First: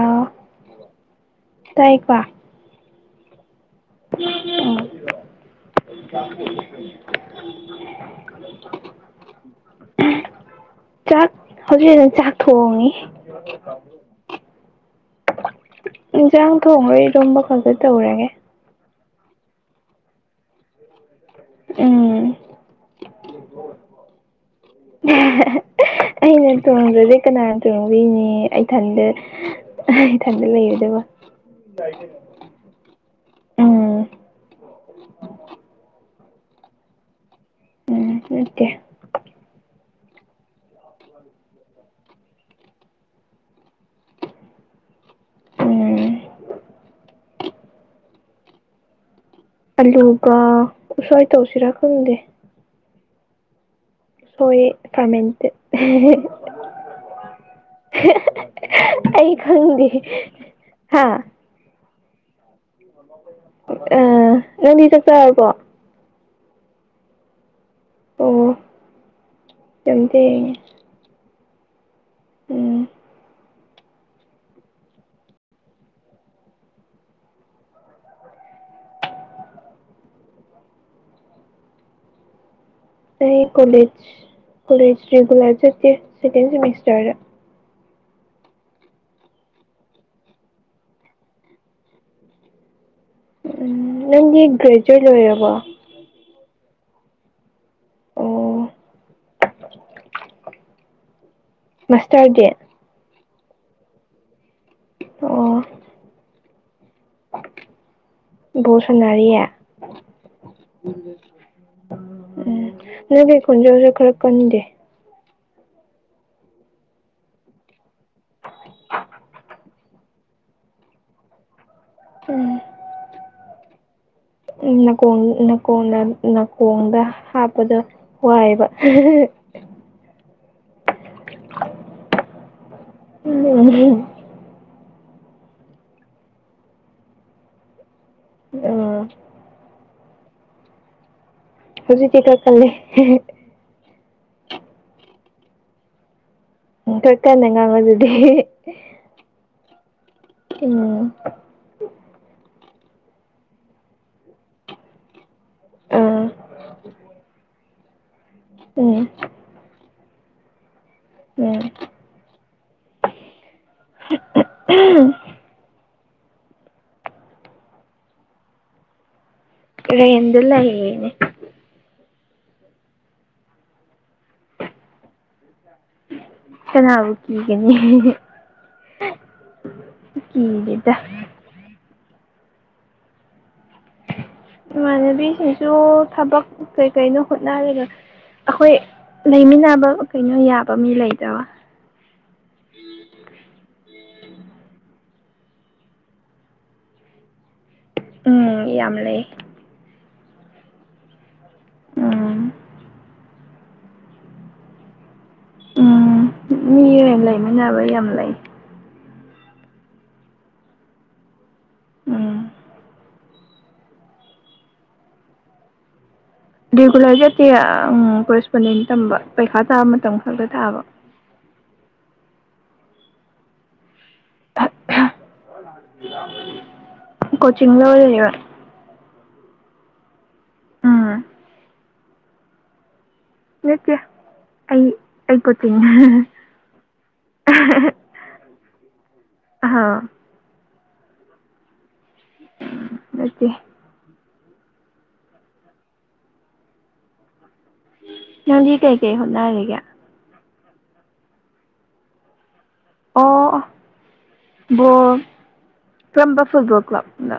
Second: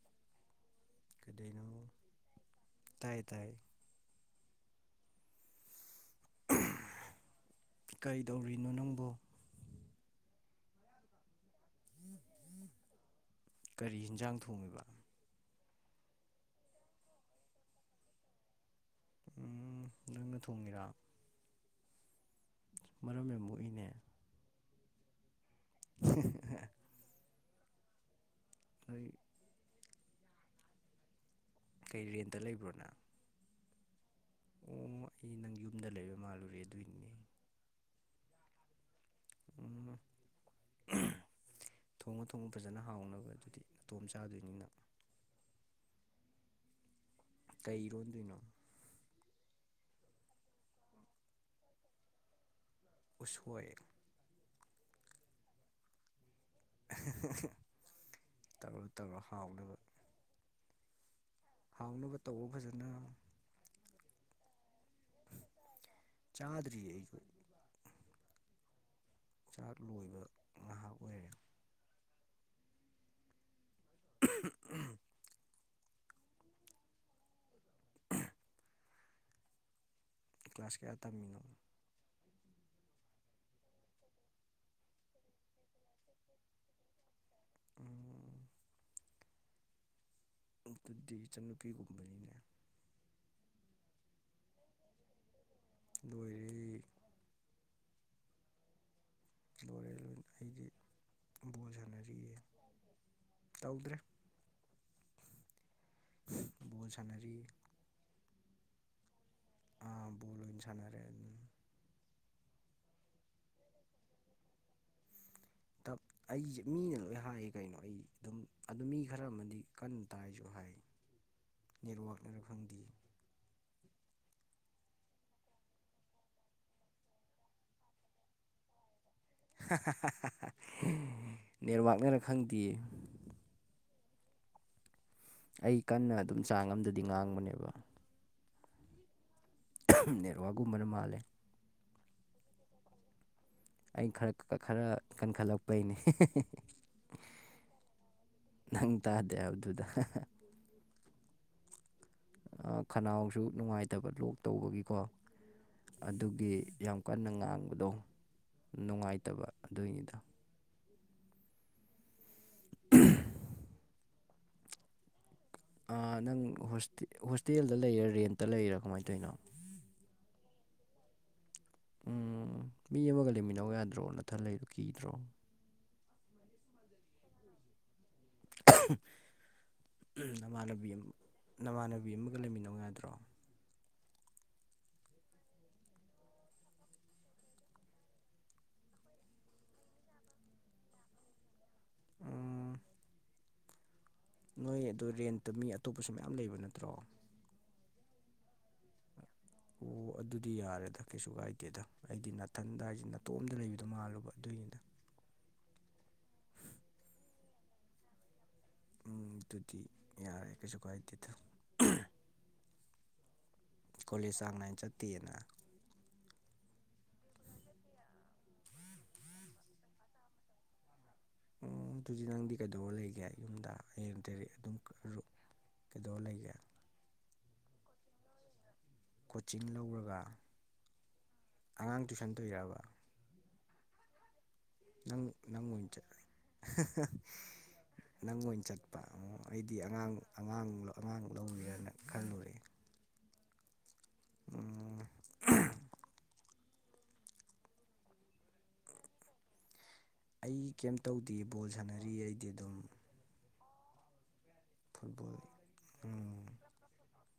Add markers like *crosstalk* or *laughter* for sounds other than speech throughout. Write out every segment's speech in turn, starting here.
ꯑꯥ ꯀꯗꯅꯣ ꯇꯥꯏ ꯇꯥꯏ ꯎꯝ ꯀꯩꯗꯧꯔꯤꯅꯣ ꯅꯪꯕꯨ ꯆꯥꯛ ꯍꯧꯖꯤꯛ ꯍꯧꯖꯤꯝ ꯆꯥꯛ ꯊꯣꯡꯉꯤ ꯀꯔꯤ ꯌꯦꯟꯖꯥꯡ ꯊꯣꯡꯉꯤꯕ ꯏꯟꯁꯥꯡ ꯊꯣꯡꯈꯣꯏꯔꯣꯝꯕ ꯈꯖ ꯇꯧꯔꯒꯦ ꯎꯝ ꯅꯪꯅ ꯊꯣꯡꯉꯤꯔꯥ ꯎꯝ ꯃꯔꯝ ꯑꯃ ꯑꯃꯨꯛ ꯏꯅꯦ ꯑꯩꯅ ꯊꯣꯡꯕꯁꯦ ꯀꯅꯥ ꯊꯣꯡꯗꯅꯦ ꯏꯊꯟꯗ ꯅꯣꯏ ꯏꯊꯟꯗ ꯂꯩꯔꯗꯕ ꯀꯩ ꯔꯦꯟꯇ ꯂꯩꯕ꯭ꯔꯣꯅ ꯎꯝ ꯑꯣ ꯑꯩ ꯅꯪ ꯌꯨꯝꯗ ꯂꯩꯕ ꯃꯥꯜꯂꯨꯔꯦ ꯑꯗꯨꯏꯅꯤꯅꯦ ꯎꯝ ꯑꯣꯀꯦ ꯎꯝ ꯊꯣꯡꯉ ꯊꯣꯡꯉ ꯐꯖꯅ ꯍꯥꯎꯅꯕ ꯑꯗꯨꯗꯤ ꯃꯇꯇꯣꯝ ꯆꯥꯗꯣꯏꯅꯤꯅ ꯎꯝ ꯀꯩꯔꯣꯟꯗꯣꯏꯅꯣ ꯑꯂꯨꯒ ꯀꯁꯋꯥꯥꯏ ꯇꯧꯁꯤꯔꯥ ꯈꯪꯗꯦ ꯎ ꯑꯣꯏꯜ ꯁꯑꯦ ꯐꯥꯃꯦꯟꯇ ꯇꯧꯔꯣ ꯇꯧꯔꯣ ꯍꯥꯎꯅꯕ ꯎꯝ ꯍꯥꯥ ꯍꯥꯎꯅꯕ ꯇꯧꯕ ꯐꯖꯅ ꯑ ꯅꯪꯗꯤ ꯆ ꯆꯔꯀꯣ ꯆꯥꯗꯔꯤ ꯑꯩ ꯑꯣ ꯆꯥꯛ ꯌꯥꯝ ꯂꯣꯏꯕ ꯊꯦꯡꯉꯦ ꯉꯥꯏꯍꯥꯛ ꯑꯣꯏꯔꯦ ꯎꯝ *unintelligible* *unintelligible* ꯀ꯭ꯂꯥꯁ ꯀꯌꯥ ꯇꯝꯃꯤꯅꯣ ꯑꯩ ꯀꯣꯂꯦꯖ ꯀꯣꯂꯦꯖ ꯔꯤꯒꯨꯂꯔ ꯆꯠꯇꯦ ꯁꯦꯀꯦꯟ ꯁꯦꯃꯤꯁꯇꯔꯗ ꯎꯝ ꯑꯗꯨꯗꯤ ꯏꯆꯟꯅꯨꯄꯤꯒꯨꯝꯕꯅꯤꯅꯦ ꯎꯝ ꯅꯪꯒꯤ ꯒ꯭ꯔꯦꯖꯨꯑꯦꯠ ꯂꯣꯏꯔꯕ ꯂꯣꯏꯔ ꯑꯣ ꯂꯣꯔꯦ ꯂꯣꯏ ꯑꯩꯗꯤ ꯕꯣꯜ ꯁꯥꯟꯅꯔꯤꯌꯦ ꯃꯥꯁꯇꯔꯗꯤ ꯇꯧꯗ꯭ꯔꯦ ꯑꯣ ꯚꯣꯜ ꯁꯥꯟꯅꯔꯤ ꯕꯣꯔ ꯁꯅꯔꯤꯌꯥ ꯑꯥ ꯕꯣꯜ ꯑꯣꯏꯅ ꯁꯥꯟꯅꯔꯦ ꯑꯗꯨꯝ ꯎꯝ ꯅꯪꯗꯤ ꯀꯟꯖꯥꯁꯨ ꯈꯔ ꯀꯟꯗꯦ ꯇꯞ ꯑꯩꯁꯦ ꯃꯤꯅ ꯂꯣꯏ ꯍꯥꯏꯌꯦ ꯀꯩꯅꯣ ꯑꯩ ꯑꯗꯨꯝ ꯑꯗꯨ ꯃꯤ ꯈꯔ ꯑꯃꯗꯤ ꯀꯟꯅ ꯇꯥꯏꯁꯨ ꯍꯥꯏ ꯅꯦꯠꯋꯥꯛꯅꯔ ꯈꯪꯗꯦ ꯅꯥꯀꯣꯡ ꯀꯣꯡꯗ ꯅꯥꯀꯣꯡꯗ ꯍꯥꯞꯄꯗ ꯋꯥꯏꯕ ꯅꯦꯠꯋꯥꯛꯅꯔ ꯈꯪꯗꯦ ꯎꯝ ꯑꯩ ꯀꯟꯅ ꯑꯗꯨꯝ ꯆꯥꯡ ꯑꯝꯗꯗꯤ ꯉꯥꯡꯕꯅꯦꯕ ꯎꯝ ꯅꯦꯠꯋꯥꯛꯀꯨꯝꯕꯅ ꯃꯥꯜꯂꯦ ꯍꯧ ꯆꯊ꯭ꯔ ꯀ ꯑꯩ ꯈꯔ ꯈꯔ ꯀꯟꯈꯠꯂꯛꯄꯩꯅꯦ ꯎꯝ ꯈꯔ ꯀꯟꯅ ꯉꯥꯡꯕꯗꯨꯗꯤ ꯅꯪ ꯇꯥꯗꯦꯕꯗꯨꯗ ꯎꯝ ꯈꯅꯥꯎꯁꯨ ꯅꯨꯡꯉꯥꯏꯇꯕ ꯂꯣꯛ ꯇꯧꯕꯒꯤꯀꯣ ꯑꯥ ꯑꯗꯨꯒꯤ ꯌꯥꯝ ꯀꯟꯅ ꯉꯥꯡꯕꯗꯣ ꯎꯝ ꯅꯨꯡꯉꯥꯏꯇꯕ ꯑꯗꯨꯏꯅꯤꯗ ꯎꯝ *inaudible* *unintelligible* ꯅꯪ ꯍꯣꯏꯇꯦ ꯍꯣꯁꯇꯦꯜꯗ ꯂꯩꯔꯥ ꯔꯦꯟꯇ ꯂꯩꯔꯥ ꯀꯃꯥꯏꯅ ꯇꯧꯔꯤꯅꯣ ꯔꯦꯟꯗ ꯂꯩꯅꯦ ꯎꯝ ꯃꯤ ꯑꯃꯒ ꯂꯩꯃꯤꯟꯅꯧ ꯌꯥꯗ꯭ꯔꯣ ꯅꯊꯟ ꯂꯩꯔꯤꯗꯣ ꯀꯤꯗ꯭ꯔꯣ ꯀꯅꯥꯕꯨ ꯀꯤꯒꯅꯤ ꯅꯃꯥꯅꯕꯤ ꯀꯤꯗꯦꯗ ꯑꯝ ꯅꯃꯥꯟꯅꯕꯤ ꯑꯃꯒ ꯂꯩꯃꯤꯟꯅꯧ ꯌꯥꯗ꯭ꯔꯣ ꯏꯃꯥꯟꯅꯕꯤꯁꯤꯡꯁꯨ ꯊꯕꯛ ꯀꯩꯀꯩꯅꯣ ꯍꯣꯠꯅꯔꯒ ꯑꯩꯈꯣꯏ ꯂꯩꯃꯤꯟꯅꯕ ꯀꯩꯅꯣ ꯌꯥꯕ ꯃꯤ ꯂꯩꯗꯕ ꯎꯝ ꯅꯣꯏ ꯑꯗꯨ ꯔꯦꯟꯇ ꯃꯤ ꯑꯇꯣꯞꯄꯁꯨ ꯃꯌꯥꯝ ꯂꯩꯕ ꯅꯠꯇ꯭ꯔꯣ ꯎꯝ ꯌꯥꯝ ꯂꯩ ꯑꯣ ꯑꯗꯨꯗꯤ ꯌꯥꯔꯦꯗ ꯀꯩꯁꯨ ꯀꯥꯏꯗꯦꯗ ꯑꯩꯗꯤ ꯎꯝ ꯅꯊꯟꯗ ꯍꯥꯏꯁꯤ ꯅꯇꯣꯝꯗ ꯂꯩꯕꯗꯣ ꯃꯥꯜꯂꯨꯕ ꯑꯗꯨꯏꯅꯤꯗ ꯎꯝ ꯃꯤ ꯔꯦꯟꯠ ꯂꯩꯃꯤꯟꯅꯕ ꯌꯥꯝ ꯂꯩ ꯎꯝ ꯑꯗꯨꯗꯤ ꯌꯥꯔꯦ ꯀꯩꯁꯨ ꯀꯥꯏꯗꯦꯗ ꯎꯝ ꯀꯣꯂꯦꯖ ꯆꯥꯡ ꯅꯥꯏꯅ ꯆꯠꯇꯦꯅ ꯔꯤꯒꯨꯂꯔ ꯆꯠꯇꯦ ꯀꯣꯔꯦꯁꯄꯣꯟꯗꯦꯟ ꯇꯝꯕ ꯄꯩꯈꯥ ꯇꯥꯕ ꯃꯇꯝ ꯈꯛꯇ ꯊꯥꯕ ꯑꯣ ꯑꯗꯨꯗꯤ ꯅꯪꯗꯤ ꯀꯩꯗꯧꯔ ꯂꯩꯒꯦ ꯌꯨꯝꯗ *unintelligible* ꯑꯗꯨꯝ ꯀꯩꯗꯧꯔ ꯂꯩꯒꯦ ꯀꯣꯆꯤꯡ ꯂꯧꯔ ꯂꯩꯕ ꯀꯣꯆꯤꯡ ꯂꯧꯔꯒ ꯎꯝ ꯑꯉꯥꯡ ꯇꯨꯏꯁꯟ ꯇꯨꯏꯔꯕ ꯅꯠꯇꯦ ꯑꯩ ꯅꯪ ꯑꯩ ꯅꯪ ꯀꯣꯆꯤꯡ ꯑꯣꯏ ꯆꯠ *unintelligible* ꯅꯪ ꯑꯣꯏ ꯆꯠ ꯑꯩꯗꯤ ꯑꯥ ꯑꯉꯥꯡ ꯑꯉꯥꯡ ꯑꯉꯥꯡ ꯂꯧꯅꯤꯅꯅꯦ ꯈꯜꯂꯤ ꯅꯠꯇꯦ *unintelligible* ꯅꯪꯗꯤ ꯀꯩꯀꯩ ꯍꯣꯠꯅꯔꯤꯒꯦ ꯑꯩ ꯀꯩꯝꯇꯧꯗꯦ ꯕꯣꯜ ꯁꯥꯟꯅꯔꯤꯌꯦ ꯑꯩꯗꯤ ꯑꯗꯨꯝ ꯑꯣ ꯕꯣꯜ ꯐꯨꯠꯕꯣꯜ ꯀꯔꯝꯕ ꯎꯝ ꯐꯨꯠꯕꯣꯜ ꯀ꯭ꯂꯕ *unintelligible*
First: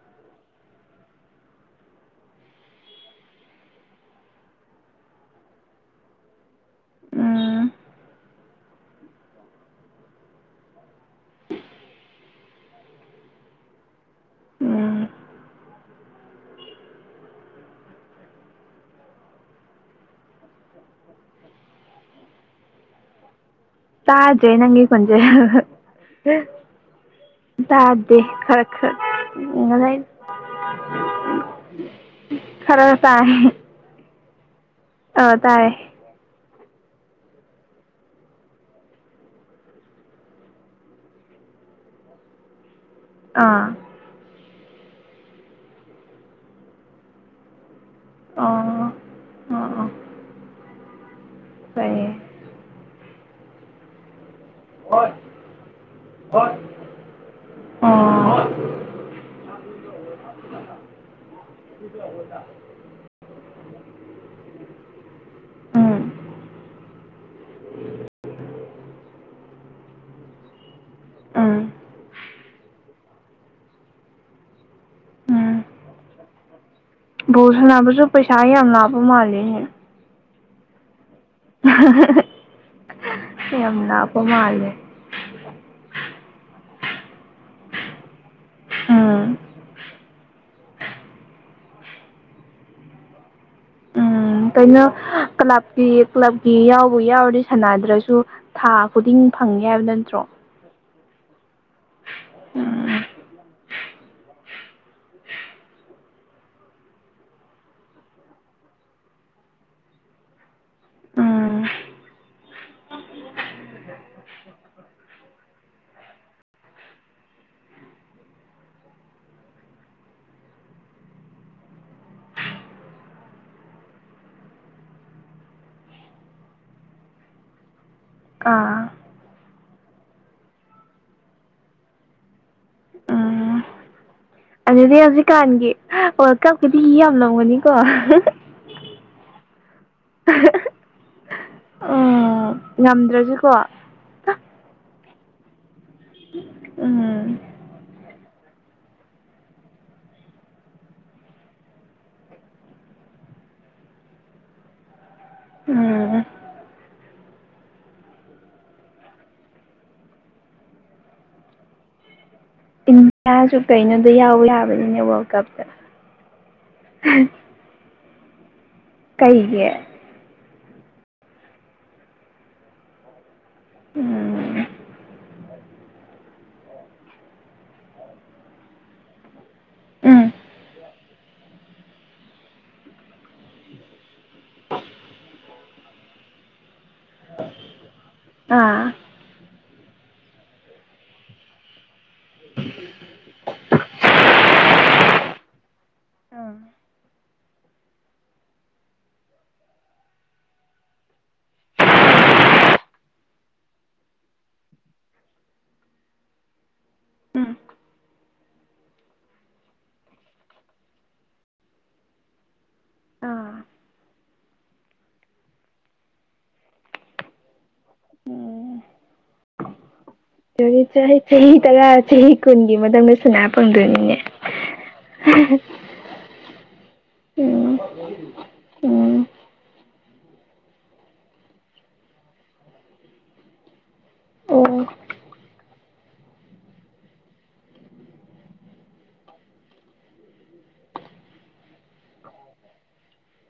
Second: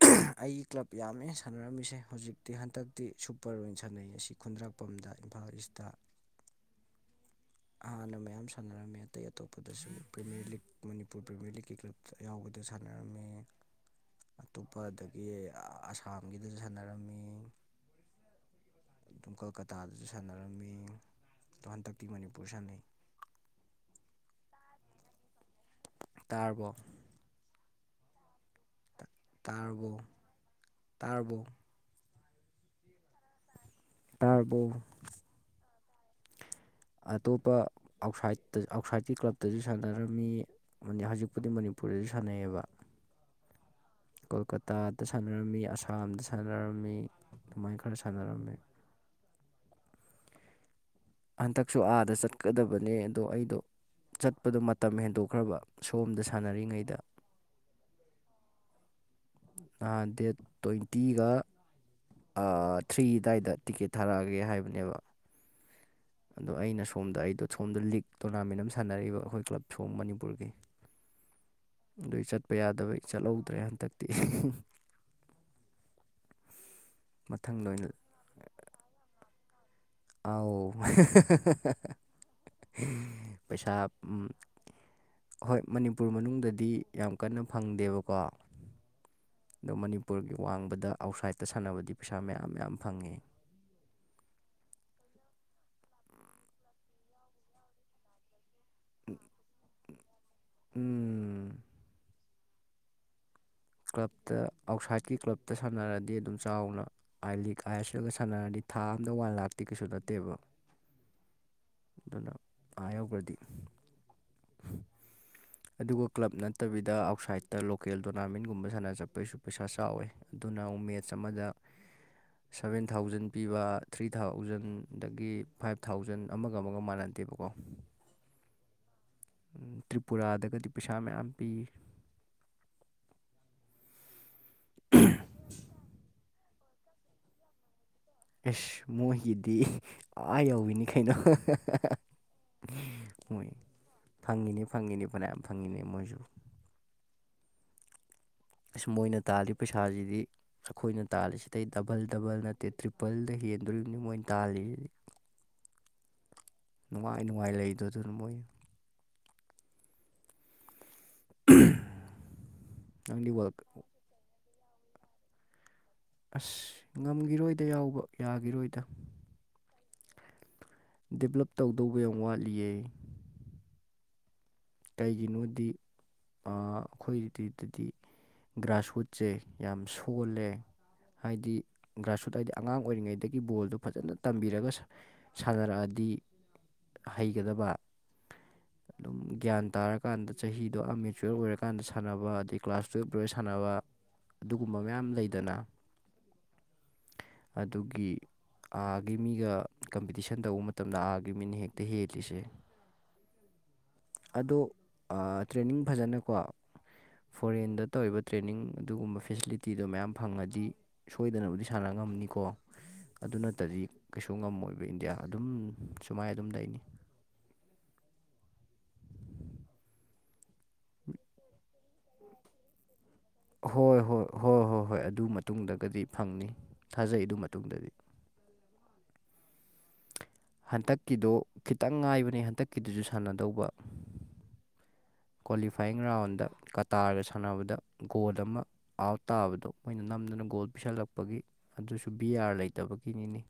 *unintelligible* ꯑꯩ ꯀ꯭ꯂꯕ ꯌꯥꯝꯃꯦ ꯁꯥꯟꯅꯔꯝꯃꯤꯁꯦ ꯍꯧꯖꯤꯛꯇꯤ ꯍꯟꯗꯛꯇꯤ ꯁꯨꯄꯔ ꯑꯣꯏꯅ ꯁꯥꯟꯅꯩ ꯑꯁꯤ ꯈꯨꯟꯗ꯭ꯔꯥꯛ ꯄꯝꯗ ꯏꯝꯐꯥꯜ ꯏꯁꯇ ꯎꯝ ꯍꯥꯟꯅ ꯃꯌꯥꯝ ꯁꯥꯟꯅꯔꯝꯃꯦ ꯑꯇꯩ ꯑꯇꯣꯞꯄꯗꯁꯨ ꯄ꯭ꯔꯤꯃꯤꯌꯔ ꯂꯤꯒ ꯃꯅꯤꯄꯨꯔ ꯄ꯭ꯔꯤꯃꯤꯌꯔ ꯂꯤꯛꯀꯤ ꯀ꯭ꯂꯕ ꯌꯥꯎꯕꯗ ꯁꯥꯟꯅꯔꯝꯃꯦ ꯑꯇꯣꯞꯄ ꯎꯝ ꯑꯗꯒꯤ ꯑꯁꯥꯝꯒꯤꯗꯁꯨ ꯁꯥꯟꯅꯔꯝꯃꯤ ꯑꯗꯨꯝ ꯀꯜꯀꯇꯥꯗꯁꯨ ꯁꯥꯟꯅꯔꯝꯃꯤ ꯑꯗꯣ ꯍꯟꯗꯛꯇꯤ ꯃꯅꯤꯄꯨꯔ ꯁꯥꯟꯅꯩ ꯇꯥꯗ꯭ꯔꯦ ꯅꯪꯒꯤ ꯈꯣꯟꯖꯦꯜ ꯇꯥꯔꯕꯣ ꯇꯥꯗꯦ ꯈꯔ ꯈꯔ ꯇꯥꯔꯕꯣ ꯉꯁꯥꯏ ꯇꯥꯔꯕꯣ ꯈꯔ ꯇꯥꯏ ꯇꯥꯔꯕꯣ ꯑꯥ ꯇꯥꯔꯦ ꯑꯇꯣꯞꯄ ꯑꯥꯎꯠꯁꯥꯏꯠꯇ ꯑꯥꯎꯠꯁꯥꯏꯠꯀꯤ ꯀ꯭ꯂꯞꯇꯁꯨ ꯁꯥꯟꯅꯔꯝꯃꯤ ꯃꯅꯤ ꯍꯧꯖꯤꯛꯄꯨꯗꯤ ꯃꯅꯤꯄꯨꯔꯗꯁꯨ ꯁꯥꯟꯅꯩꯌꯦꯕ ꯑꯥ ꯀꯣꯜꯀꯇꯥꯗ ꯁꯥꯟꯅꯔꯝꯃꯤ ꯑꯁꯥꯝꯗ ꯁꯥꯟꯅꯔꯝꯃꯤ ꯑꯗꯨꯃꯥꯥꯏ ꯈꯔ ꯁꯥꯟꯅꯔꯝꯃꯦ ꯑꯣ ꯑꯣ ꯑꯣ ꯍꯟꯇꯛꯁꯨ ꯐꯩꯌꯦ ꯑꯥꯗ ꯆꯠꯀꯗꯕꯅꯦ ꯑꯗꯣ ꯑꯩꯗꯣ ꯆꯠꯄꯗꯣ ꯃꯇꯝ ꯍꯦꯟꯗꯣꯛꯈ꯭ꯔꯕ ꯁꯣꯝꯗ ꯁꯥꯟꯅꯔꯤꯉꯩꯗ ꯑꯥ ꯅꯍꯥꯟ ꯗꯦꯠ ꯇ꯭ꯋꯦꯟꯇꯤꯒ ꯑ ꯊ꯭ꯔꯤ ꯑꯗꯥꯏꯗ ꯇꯤꯛꯀꯦꯠ ꯊꯥꯔꯛꯑꯒꯦ ꯍꯥꯏꯕꯅꯦꯕ ꯎꯝ ꯑꯗꯣ ꯑꯩꯅ ꯁꯣꯝꯗ ꯑꯩꯗꯣ ꯁꯣꯝꯗ ꯂꯤꯛ ꯇꯣꯔꯅꯥꯃꯦꯟ ꯑꯃ ꯁꯥꯟꯅꯔꯤꯕ ꯑꯩꯈꯣꯏ ꯀ꯭ꯂꯕ ꯁꯣꯝ ꯃꯅꯤꯄꯨꯔꯒꯤ ꯎꯝ ꯑꯗꯨꯏ ꯆꯠꯄ ꯌꯥꯗꯕꯩ ꯆꯠꯍꯧ ꯇꯔꯦ ꯍꯟꯇꯛꯇꯤ ꯕꯣ ꯁꯥꯟꯅꯕꯁꯨ ꯄꯩꯁꯥ ꯌꯥꯝ ꯂꯥꯞꯄ ꯃꯥꯜꯂꯦꯅꯦ ꯑꯥꯎ *unintelligible* ꯄꯩꯁꯥ ꯌꯥꯝ ꯂꯥꯞꯄ ꯎꯝ ꯃꯥꯜꯂꯦ ꯍꯣꯏ ꯃꯅꯤꯄꯨꯔ ꯃꯅꯨꯡꯗꯗꯤ ꯌꯥꯝ ꯀꯟꯅ ꯐꯪꯗꯦꯕꯀꯣ ꯑꯥ ꯑꯗꯣ ꯃꯅꯤꯄꯨꯔꯒꯤ ꯋꯥꯡꯃꯗ ꯑꯥꯎꯠꯁꯥꯏꯠꯇ ꯁꯥꯟꯅꯕꯗꯤ ꯄꯩꯁꯥ ꯃꯌꯥꯝ ꯃꯌꯥꯝ ꯐꯪꯉꯦ ꯎꯝ ꯀꯩꯅꯣ ꯀ꯭ꯂꯕꯀꯤ ꯀ꯭ꯂꯕꯀꯤ ꯌꯥꯎꯕꯨ ꯌꯥꯎꯔꯗꯤ ꯁꯥꯟꯅꯗ꯭ꯔꯁꯨ ꯊꯥ ꯈꯨꯗꯤꯡ ꯐꯪꯉꯦ ꯍꯥꯏꯕ ꯅꯠꯇ꯭ꯔꯣ ꯎꯝ *unintelligible* ꯀ꯭ꯂꯞꯇ ꯑꯥꯎꯠꯁꯥꯏꯠꯀꯤ ꯀ꯭ꯂꯞꯇ ꯁꯥꯟꯅꯔꯗꯤ ꯑꯗꯨꯝ ꯆꯥꯎꯅ ꯑꯥꯏ ꯂꯤꯛ ꯑꯥꯏꯁꯦꯜꯒ ꯁꯥꯟꯅꯔꯗꯤ ꯊꯥ ꯑꯝꯗ ꯋꯥꯟ ꯂꯥꯛꯇꯤ ꯀꯩꯁꯨ ꯅꯠꯇꯦꯕ ꯎꯝ ꯑꯗꯨꯅ ꯑꯥ ꯌꯧꯒ꯭ꯔꯗꯤ ꯑꯗꯨꯒ ꯀ꯭ꯂꯕ ꯅꯠꯇꯕꯤꯗ ꯑꯥꯎꯠꯁꯥꯏꯠꯇ ꯂꯣꯀꯦꯜ ꯇꯣꯔꯅꯥꯃꯦꯟ ꯒꯨꯝꯕ ꯁꯥꯟꯅ ꯆꯠꯄꯩꯁꯨ ꯄꯩꯁꯥ ꯆꯥꯎꯋꯦ ꯑꯗꯨꯅ ꯑꯃꯨꯛ ꯃꯦꯠꯁ ꯑꯃꯗ ꯁꯕꯦꯟꯊꯥꯎꯖꯟ ꯄꯤꯕ ꯊ꯭ꯔꯤꯊꯥꯎꯖꯟ ꯑꯗꯒꯤ ꯐꯥꯏꯚꯊꯥꯎꯖꯟ ꯑꯃꯒ ꯑꯃꯒ ꯃꯥꯟꯅꯗꯦꯕ ꯀꯣ ꯑꯥ ꯇ꯭ꯔꯤꯄꯨꯔꯥꯗꯒꯗꯤ ꯄꯩꯁꯥ ꯃꯌꯥꯝ ꯄꯤ ꯎꯝ ꯑꯗꯨꯗꯤ ꯍꯧꯖꯤꯛꯀꯥꯟꯒꯤ ꯋꯥꯔꯜ ꯀꯞꯀꯤꯗꯤ ꯌꯥꯝꯂꯝꯒꯅꯤꯀꯣ ꯏꯁ ꯃꯣꯏꯒꯤꯗꯤ ꯑꯥ ꯌꯧꯋꯤꯅꯤ ꯀꯩꯅꯣ ꯎꯝ ꯍꯣꯏ ꯉꯝꯗ꯭ꯔꯁꯨꯀꯣ ꯐꯪꯉꯤꯅꯤ ꯐꯪꯉꯤꯅꯤ ꯐꯅꯌꯥꯝ ꯐꯪꯉꯤꯅꯦ ꯃꯣꯏꯖꯨ ꯎꯝ ꯑꯁ ꯃꯣꯏꯅ ꯇꯥꯜꯂꯤ ꯄꯩꯁꯥꯁꯤꯗꯤ ꯑꯩꯈꯣꯏꯅ ꯇꯥꯜꯂꯤꯁꯤꯗꯩ ꯗꯕꯜ ꯗꯕꯜ ꯅꯠꯇꯦ ꯇ꯭ꯔꯤꯄꯜꯗ ꯍꯦꯟꯗꯣꯔꯤꯕꯅꯤ ꯃꯣꯏꯅ ꯇꯥꯜꯂꯤꯖꯤꯗꯤ *inaudible* ꯎꯝ ꯅꯨꯡꯉꯥꯏ ꯅꯨꯡꯉꯥꯏ ꯂꯩꯗꯣ ꯑꯗꯨꯅ ꯃꯣꯏ *unintelligible* ꯏꯟꯗꯤꯌꯥꯁꯨ ꯋꯥꯔꯜ ꯀꯩꯅꯣꯗ ꯌꯥꯎ ꯌꯥꯕꯅꯤꯅꯦ ꯋꯥꯔꯜꯀꯞꯇ ꯑꯁ ꯉꯝꯒꯤꯔꯣꯏꯗ ꯌꯥꯎꯕ ꯌꯥꯒꯤꯔꯣꯏꯗ ꯀꯩꯒꯤ ꯗꯤꯕ꯭ꯂꯞ ꯇꯧꯗꯧꯕ ꯌꯥꯝ ꯋꯥꯠꯂꯤꯌꯦ ꯎꯝ ꯀꯩꯒꯤꯅꯣꯗꯤ ꯑꯥ ꯑꯩꯈꯣꯏꯗꯤꯗꯗꯤ ꯒ꯭ꯔꯥꯁꯍꯨꯠ ꯁꯦ ꯌꯥꯝ ꯎꯝ ꯁꯣꯜꯂꯦ ꯍꯥꯏꯗꯤ ꯒ꯭ꯔꯥꯁꯔꯨꯠ ꯍꯥꯏꯗꯤ ꯑꯉꯥꯡ ꯑꯣꯏꯔꯤꯉꯩꯗꯒꯤ ꯕꯣꯜꯗꯣ ꯐꯖꯅ ꯇꯝꯕꯤꯔꯒ ꯁꯥꯟꯅꯔꯛꯑꯗꯤ ꯍꯩꯒꯗꯕ ꯑꯥ *unintelligible* ꯒ꯭ꯌꯥꯟ ꯇꯥꯔꯀꯥꯟꯗ ꯆꯍꯤꯗꯣ ꯑ ꯃꯦꯆ꯭ꯌꯣꯔ ꯑꯣꯏꯔꯀꯥꯟꯗ ꯁꯥꯟꯅꯕ ꯑꯗꯩ ꯀ꯭ꯂꯥꯁ ꯇꯨꯌꯦꯜꯞ ꯂꯣꯏꯔ ꯁꯥꯟꯅꯕ ꯑꯗꯨꯒꯨꯝꯕ ꯃꯌꯥꯝ ꯂꯩꯗꯅ ꯎꯝ ꯑꯗꯨꯒꯤ ꯑꯥꯒꯤ ꯃꯤꯒ ꯀꯝꯄꯤꯇꯤꯁꯟ ꯇꯧꯕ ꯃꯇꯝꯗ ꯑꯥꯒꯤ ꯃꯤꯅ ꯍꯦꯛꯇ ꯍꯦꯜꯂꯤꯁꯦ ꯑꯗꯣ ꯇ꯭ꯔꯦꯅꯤꯡ ꯐꯖꯅꯀꯣ ꯎꯝ ꯐꯣꯔꯦꯟꯗ ꯇꯧꯔꯤꯕ ꯇ꯭ꯔꯦꯟꯅꯤꯡ ꯑꯗꯨꯒꯨꯝꯕ ꯐꯦꯁꯤꯂꯤꯇꯤ ꯇꯤꯗꯣ ꯃꯌꯥꯝ ꯐꯪꯉꯗꯤ ꯁꯣꯏꯗꯅꯕꯨꯗꯤ ꯁꯥꯟꯅ ꯉꯝꯅꯤꯀꯣ ꯑꯗꯨ ꯑꯥ ꯅꯠꯇꯗꯤ ꯀꯩꯁꯨ ꯉꯝꯃꯣꯏꯕ ꯏꯟꯗꯤꯌꯥ ꯑꯗꯨꯝ ꯁꯨꯃꯥꯏꯅ ꯑꯗꯨꯝ ꯂꯩꯅꯤ ꯎꯝ ꯆꯍꯤꯆꯍꯤ ꯆꯍꯤ ꯇꯔꯥ ꯆꯍꯤ ꯀꯣꯟꯒꯤ ꯃꯊꯪꯗ ꯍꯣꯏ ꯍꯣꯏ ꯍꯣꯏ ꯍꯣꯏ ꯍꯣꯏ ꯑꯗꯨ ꯃꯇꯨꯡꯗꯒꯗꯤ ꯐꯪꯅꯤ ꯊꯥꯖꯩ ꯑꯗꯨ ꯃꯇꯨꯡꯗꯗꯤ ꯎꯝ *unintelligible* ꯍꯟꯇꯛꯀꯤꯗꯣ ꯈꯤꯇꯪ ꯉꯥꯏꯕꯅꯦ ꯍꯟꯇꯛꯀꯤꯗꯨꯁꯨ ꯁꯥꯟꯅꯗꯧꯕ ꯑꯣ ꯀ꯭ꯋꯥꯂꯤꯐꯥꯏꯌꯤꯡ ꯔꯥꯎꯟꯗ ꯀꯇꯥꯔꯒ ꯁꯥꯟꯅꯕꯗ ꯒꯣꯜ ꯑꯃ ꯑꯥꯎꯠ ꯇꯥꯕꯗꯣ ꯃꯣꯏꯅ ꯅꯝꯗꯨꯅ ꯒꯣꯜ ꯄꯤꯁꯜꯂꯛꯄꯒꯤ ꯑꯗꯨꯁꯨ ꯕꯤ ꯑꯥꯔ ꯂꯩꯇꯕꯒꯤꯅꯤꯅꯦ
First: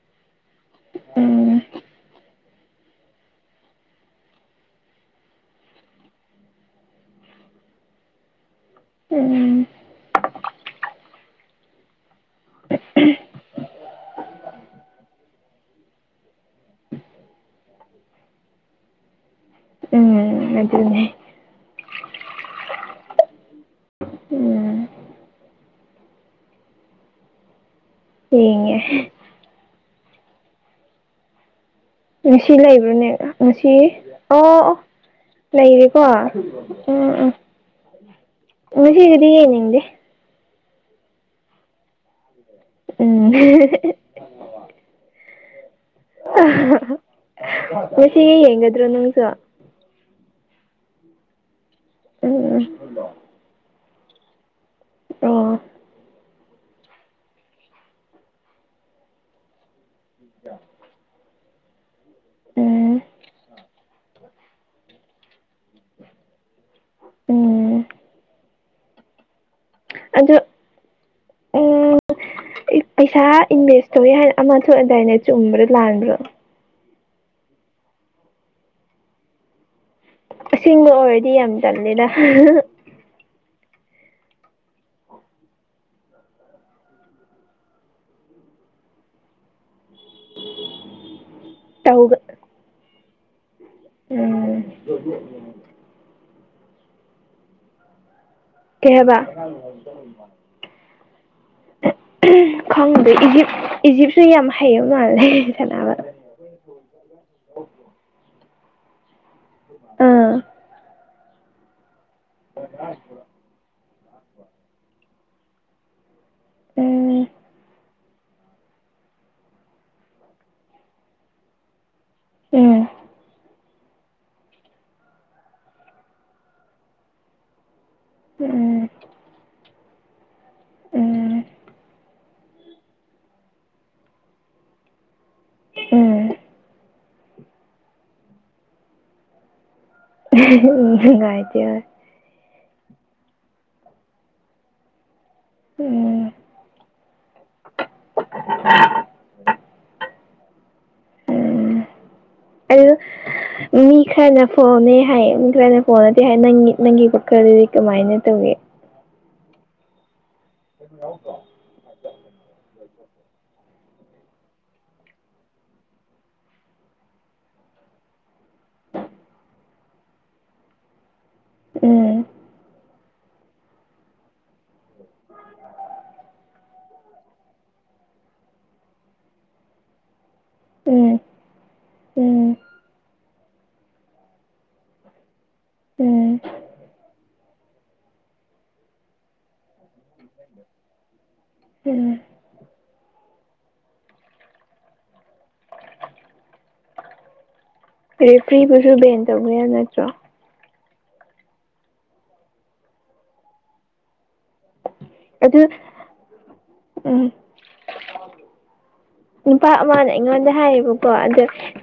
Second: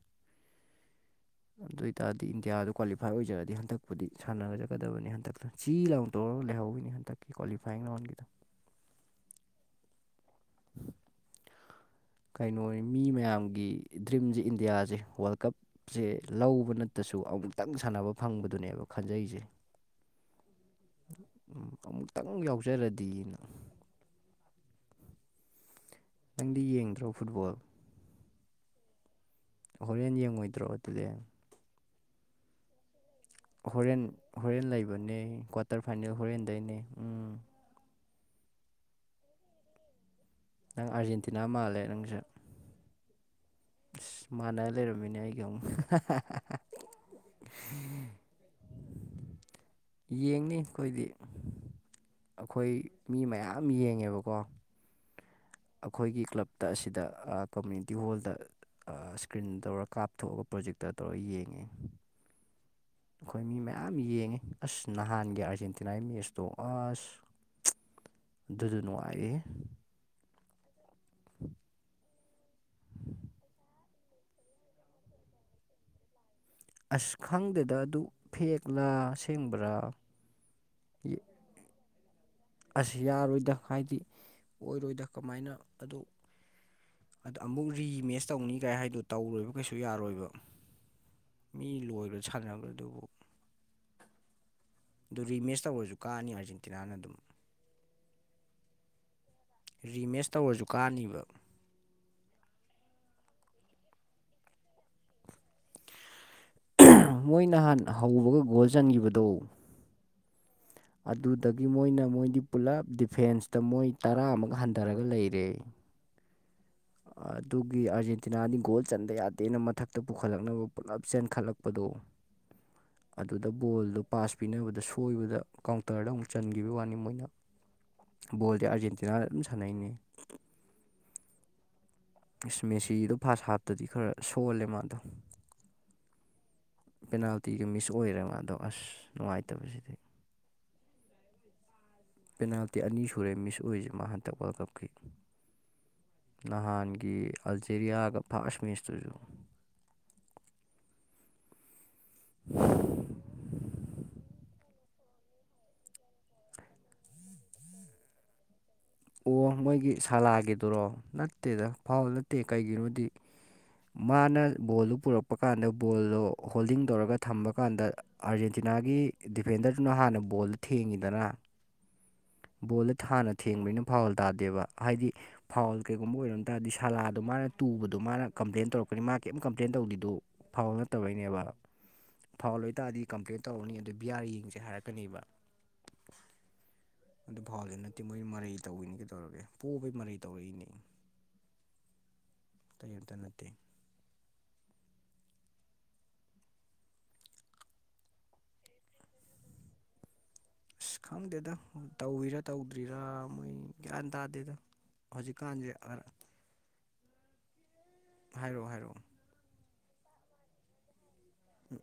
ꯎꯝ ꯑꯗꯨ ꯑꯣꯏ ꯇꯔꯗꯤ ꯏꯟꯗꯤꯌꯥꯗ ꯀ꯭ꯋꯥꯂꯤꯐꯥꯏ ꯑꯣꯏꯖꯔꯒꯗꯤ ꯍꯟꯗꯛꯄꯨꯗꯤ ꯁꯥꯟꯅꯔꯖꯒꯗꯕꯅꯤ ꯍꯟꯗꯛꯇ ꯆꯤ ꯂꯥꯎꯗꯧꯔꯤꯅꯤ ꯂꯩꯍꯧꯔꯦ ꯍꯟꯇꯛꯀꯤ ꯀ꯭ꯋꯥꯂꯤꯐꯥꯏꯌꯤꯡ ꯔꯥꯎꯟꯗꯒꯤꯗ ꯎꯝ ꯀꯩꯅꯣꯅꯤ ꯃꯤ ꯃꯌꯥꯝꯒꯤ ꯗ꯭ꯔꯤꯝꯁꯦ ꯏꯟꯗꯤꯌꯥꯁꯦ ꯋꯥꯔꯜ ꯀꯞ ꯁꯦ ꯂꯧꯕ ꯅꯠꯇꯁꯨ ꯑꯃꯨꯛꯇꯪ ꯁꯥꯟꯅꯕ ꯐꯪꯕꯗꯨꯅꯦꯕ ꯈꯟꯖꯩꯁꯦ ꯎꯝ ꯑꯗꯨꯅꯦ ꯎꯝ ꯑꯃꯨꯛꯇꯪ ꯌꯥꯎꯖꯔꯗꯤꯅ ꯎꯝ ꯅꯪꯗꯤ ꯌꯦꯡꯗ꯭ꯔꯣ ꯐꯨꯠꯕꯣꯜ ꯌꯦꯡꯉꯦ ꯍꯣꯔꯦꯟ ꯌꯦꯡꯉꯣꯏꯗ꯭ꯔꯣ ꯑꯗꯨꯗꯤ ꯉꯁꯤ ꯂꯩꯕ꯭ꯔꯅꯦ ꯍꯣꯔꯦꯟ ꯍꯣꯔꯦꯟ ꯂꯩꯕꯅꯦ ꯀ꯭ꯋꯥꯔꯇꯔ ꯂꯩꯔꯦꯀꯣ ꯐꯥꯏꯅꯦꯜ ꯍꯣꯔꯦꯟꯗꯩꯅꯦ ꯎꯝ *inaudible* ꯉꯁꯤꯒꯤꯗꯤ ꯌꯦꯡꯅꯤꯡꯗꯦ ꯅꯪ ꯑꯥꯔꯖꯦꯟꯇꯤꯅꯥ ꯃꯥꯜꯂꯦ ꯅꯪꯁꯦ ꯎꯝ ꯑꯁ ꯃꯥꯟꯅ ꯂꯩꯔꯝꯃꯦꯅꯦ ꯑꯩꯥꯒꯃꯨꯛ ꯉꯁꯤꯒꯤ ꯌꯦꯡꯒꯗ꯭ꯔꯣ ꯅꯪꯁꯨ ꯌꯦꯡꯅꯤ ꯑꯩꯈꯣꯏꯗꯤ ꯎꯝ ꯑꯩꯈꯣꯏ ꯃꯤ ꯃꯌꯥꯝ ꯌꯦꯡꯉꯦꯕꯀꯣ ꯑꯣ ꯑꯩꯈꯣꯏꯒꯤ ꯀ꯭ꯂꯞꯇ ꯑꯁꯤꯗ ꯑ ꯀꯝꯃꯨꯅꯤꯇꯤ ꯍꯣꯜꯗ ꯑ ꯏꯁꯀ꯭ꯔꯤꯟ ꯇꯧꯔ ꯀꯥꯞꯊꯣꯛꯑꯒ ꯄ꯭ꯔꯣꯖꯦꯛꯇꯔ ꯇꯧꯔ ꯌꯦꯡꯉꯤ ꯎꯝ ꯑꯩꯈꯣꯏ ꯃꯤ ꯃꯌꯥꯝ ꯌꯦꯡꯉꯤ ꯑꯁ ꯅꯍꯥꯟꯒꯤ ꯑꯥꯔꯖꯦꯟꯇꯤꯅꯥꯒꯤ ꯃꯦꯠꯁꯇꯣ ꯑꯁ ꯎꯝ ꯑꯗꯨꯁꯨ ꯅꯨꯡꯉꯥꯏꯑꯦ ꯑꯗꯣ ꯑꯩ ꯑꯩ ꯄꯩꯁꯥ ꯏꯟꯚꯦꯁ ꯇꯧꯋꯤ ꯍꯥꯏꯅ ꯑꯃ ꯊꯣꯛꯑꯦꯗꯥꯏꯅꯦ ꯆꯨꯝꯕ꯭ꯔꯥ ꯂꯥꯟꯕ꯭ꯔꯣ ꯑꯁ ꯈꯪꯗꯦꯗ ꯑꯗꯨ ꯐꯦꯛꯂꯥ ꯑꯁꯦꯡꯕ꯭ꯔꯥ ꯑꯁꯦꯡꯕ ꯑꯣꯏꯔꯗꯤ ꯌꯥꯝ ꯆꯜꯂꯦꯗ ꯑꯁ ꯌꯥꯔꯣꯏꯗ ꯍꯥꯏꯗꯤ ꯑꯣꯏꯔꯣꯏꯗ ꯀꯃꯥꯏꯅ ꯑꯗꯨ ꯑꯗ ꯑꯃꯨꯛ ꯔꯤꯃꯦꯠꯁ ꯇꯧꯅꯤ ꯀꯥꯏ ꯍꯥꯏꯗꯣ ꯇꯧꯔꯣꯏꯕ ꯀꯩꯁꯨ ꯌꯥꯔꯣꯏꯕ ꯃꯤ ꯇꯧꯒ ꯂꯣꯏꯒ꯭ꯔꯥ ꯁꯥꯟꯅꯕꯗꯨꯕꯨ ꯎꯝ ꯑꯗꯨ ꯔꯤꯃꯦꯁ ꯇꯧꯔꯁꯨ ꯀꯥꯅꯤ ꯑꯥꯔꯖꯦꯟꯇꯤꯅꯥꯅ ꯑꯗꯨꯝ ꯀꯩ ꯍꯥꯏꯕ ꯔꯤꯃꯦꯁ ꯇꯧꯔꯁꯨ ꯀꯥꯅꯤꯕ ꯈꯪꯗ ꯏꯖꯤꯞ ꯏꯖꯤꯞꯁꯨ ꯌꯥꯝ ꯍꯩꯕ ꯃꯥꯜꯂꯦ ꯁꯥꯟꯅꯕꯗ ꯃꯣꯏ ꯅꯍꯥꯟ ꯍꯧꯕꯒ ꯒꯣꯜ ꯆꯟꯈꯤꯕꯗꯣ ꯎꯝ ꯑꯗꯨꯗꯒꯤ ꯃꯣꯏꯅ ꯃꯣꯏꯗꯤ ꯄꯨꯂꯞ ꯗꯤꯐꯦꯟꯁꯇ ꯃꯣꯏ ꯇꯔꯥꯃꯨꯛ ꯍꯟꯊꯔꯒ ꯂꯩꯔꯦ ꯎꯝ ꯑꯗꯨꯒꯤ ꯑꯥꯔꯖꯦꯟꯇꯤꯅꯥꯗꯤ ꯒꯣꯜ ꯆꯟꯗ ꯌꯥꯗꯦꯅ ꯃꯊꯛꯇ ꯄꯨꯈꯠꯂꯛꯅꯕ ꯄꯨꯜꯂꯞ ꯆꯦꯟꯈꯠꯂꯛꯄꯗꯣ ꯎꯝ ꯑꯗꯨꯗ ꯕꯣꯜꯗꯣ ꯄꯥꯁ ꯄꯤꯅꯕꯗ ꯁꯣꯏꯕꯗ ꯀꯥꯎꯟꯇꯔꯗ ꯑꯃꯨꯛ ꯆꯟꯒꯤꯕꯩ ꯋꯥꯅꯤ ꯃꯣꯏꯅ ꯕꯣꯜꯗꯤ ꯎꯝ ꯑꯥꯔꯖꯦꯟꯇꯤꯅꯥ ꯑꯗꯨꯝ ꯁꯥꯟꯅꯩꯅꯦ ꯎꯝ ꯏꯁ ꯃꯦꯁꯤꯗꯣ ꯐꯥꯁ ꯍꯥꯞꯇꯗꯤ ꯈꯔ ꯁꯣꯜꯂꯦ ꯃꯥꯗꯣ ꯎꯝ ꯄꯦꯅꯥꯜꯇꯤꯒ ꯃꯤꯁ ꯑꯣꯏꯔꯦ ꯃꯥꯗꯣ ꯑꯁ ꯅꯨꯡꯉꯥꯏꯇꯕꯁꯤꯗꯤ *unintelligible* ꯅꯨꯡꯉꯥꯏꯇꯦ ꯄꯦꯅꯥꯜꯇꯤ ꯑꯅꯤ ꯁꯨꯔꯦ ꯃꯤꯁ ꯑꯣꯏꯁꯦ ꯃꯥ ꯍꯟꯇꯛ ꯋꯥꯔꯜ ꯀꯞꯀꯤ ꯎꯝ ꯅꯍꯥꯟ ꯒꯤ ꯑꯜꯖꯦꯔꯤꯌꯥꯒ ꯐꯥꯁ ꯃꯤꯁꯇꯨꯁꯨ ꯎꯝ ꯑꯗꯨ ꯃꯤ ꯈꯔꯅ ꯐꯣꯜꯃꯦ ꯍꯥꯏꯌꯦ ꯃꯤ ꯈꯔꯅ ꯐꯣꯜꯅꯇꯦ ꯍꯥꯏ ꯅꯪ ꯅꯪꯒꯤ *unintelligible* ꯗꯗꯤ ꯀꯃꯥꯏꯅ ꯇꯧꯏ ꯑꯣ ꯃꯣꯏꯒꯤ ꯁꯥꯂꯥꯒꯤꯗꯨꯔꯣ ꯅꯠꯇꯦꯗ ꯐꯥꯎꯜ ꯅꯠꯇꯦ ꯀꯩꯒꯤꯅꯣꯗꯤ ꯃꯥꯅ ꯕꯣꯜꯗꯨ ꯄꯨꯔꯛꯄ ꯀꯥꯟꯗ ꯕꯣꯜꯗꯣ ꯍꯣꯜꯗꯤꯡ ꯇꯧꯔꯒ ꯊꯝꯕ ꯀꯥꯟꯗ ꯑꯥꯔꯖꯦꯟꯇꯤꯅꯥꯒꯤ ꯗꯤꯐꯦꯟꯗꯔꯗꯨꯅ ꯍꯥꯟꯅ ꯕꯣꯜꯗꯨ ꯊꯦꯡꯉꯤꯗꯅ ꯎꯝ ꯕꯣꯜꯗ ꯍꯥꯟꯅ ꯊꯦꯡꯕꯅꯤꯅ ꯐꯥꯎꯜ ꯇꯥꯗꯦꯕ ꯍꯥꯏꯗꯤ ꯐꯥꯎꯜ ꯀꯩꯒꯨꯝꯕ ꯑꯣꯏꯔꯝ ꯇꯥꯔꯗꯤ ꯁꯥꯂꯥꯗꯣ ꯃꯥꯅ ꯇꯨꯕꯗꯣ ꯃꯥꯅ ꯀꯝꯄ꯭ꯂꯦꯟ ꯇꯧꯔꯛꯀꯅꯤ ꯃꯥ ꯀꯩꯝ ꯀꯝꯄ꯭ꯂꯦꯟ ꯇꯧꯗꯗꯨꯣ ꯐꯥꯎꯜ ꯎꯝ ꯅꯠꯇꯕꯩꯅꯦꯕ ꯎꯝ ꯐꯥꯎꯜ ꯂꯣꯏ ꯇꯥꯔꯗꯤ ꯀꯝꯄ꯭ꯂꯦꯟ ꯇꯧꯔꯅꯤ ꯑꯗꯨꯗ ꯕꯤ ꯑꯔ ꯌꯦꯡꯁꯦ ꯍꯥꯏꯔꯛꯀꯅꯦꯕ ꯎꯝ ꯑꯗꯨ ꯐꯥꯎꯜꯗꯤ ꯅꯠꯇꯦ ꯃꯣꯏ ꯃꯔꯩ ꯇꯧꯋꯤꯅꯤ ꯀꯩ ꯇꯧꯔꯒꯦ ꯄꯣꯕꯩ ꯃꯔꯩ ꯇꯧꯔꯛꯏꯅꯦ ꯎꯝ ꯀꯔꯤꯝꯇ ꯅꯠꯇꯦ ꯑꯗꯩ ꯐ꯭ꯔꯤꯕꯨꯁꯨ ꯕꯦꯟ ꯇꯧꯕ ꯌꯥ ꯅꯠꯇ꯭ꯔꯣ *unintelligible* ꯑꯁ ꯈꯪꯗꯦꯗ ꯇꯧꯔꯤꯔꯥ ꯇꯧꯗ꯭ꯔꯤꯔꯥ ꯃꯣꯏ ꯒ꯭ꯌꯥꯟ ꯇꯥꯗꯦꯗ ꯑꯗꯨ ꯍꯧꯖꯤꯛꯀꯥꯟꯁꯦ ꯎꯝ ꯍꯥꯏꯔꯣ ꯍꯥꯏꯔꯣ ꯅꯨꯄꯥ ꯑꯃꯅ ꯑꯩꯉꯣꯟꯗ ꯍꯥꯏꯌꯦꯕꯀꯣ ꯑꯗꯣ ꯎꯝ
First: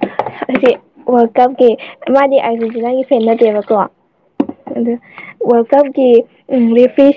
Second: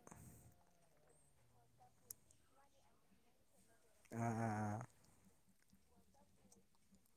ꯍꯥꯏꯗꯤ ꯋꯥꯔꯜ ꯀꯞꯀꯤ ꯃꯥꯗꯤ ꯑꯥꯔꯖꯦꯟꯇꯤꯅꯥꯒꯤ ꯐꯦꯟ ꯅꯠꯇꯦꯕꯀꯣ ꯑ ꯑ ꯑ ꯋꯥꯔꯜ ꯀꯞꯀꯤ ꯂꯦꯞꯄꯤ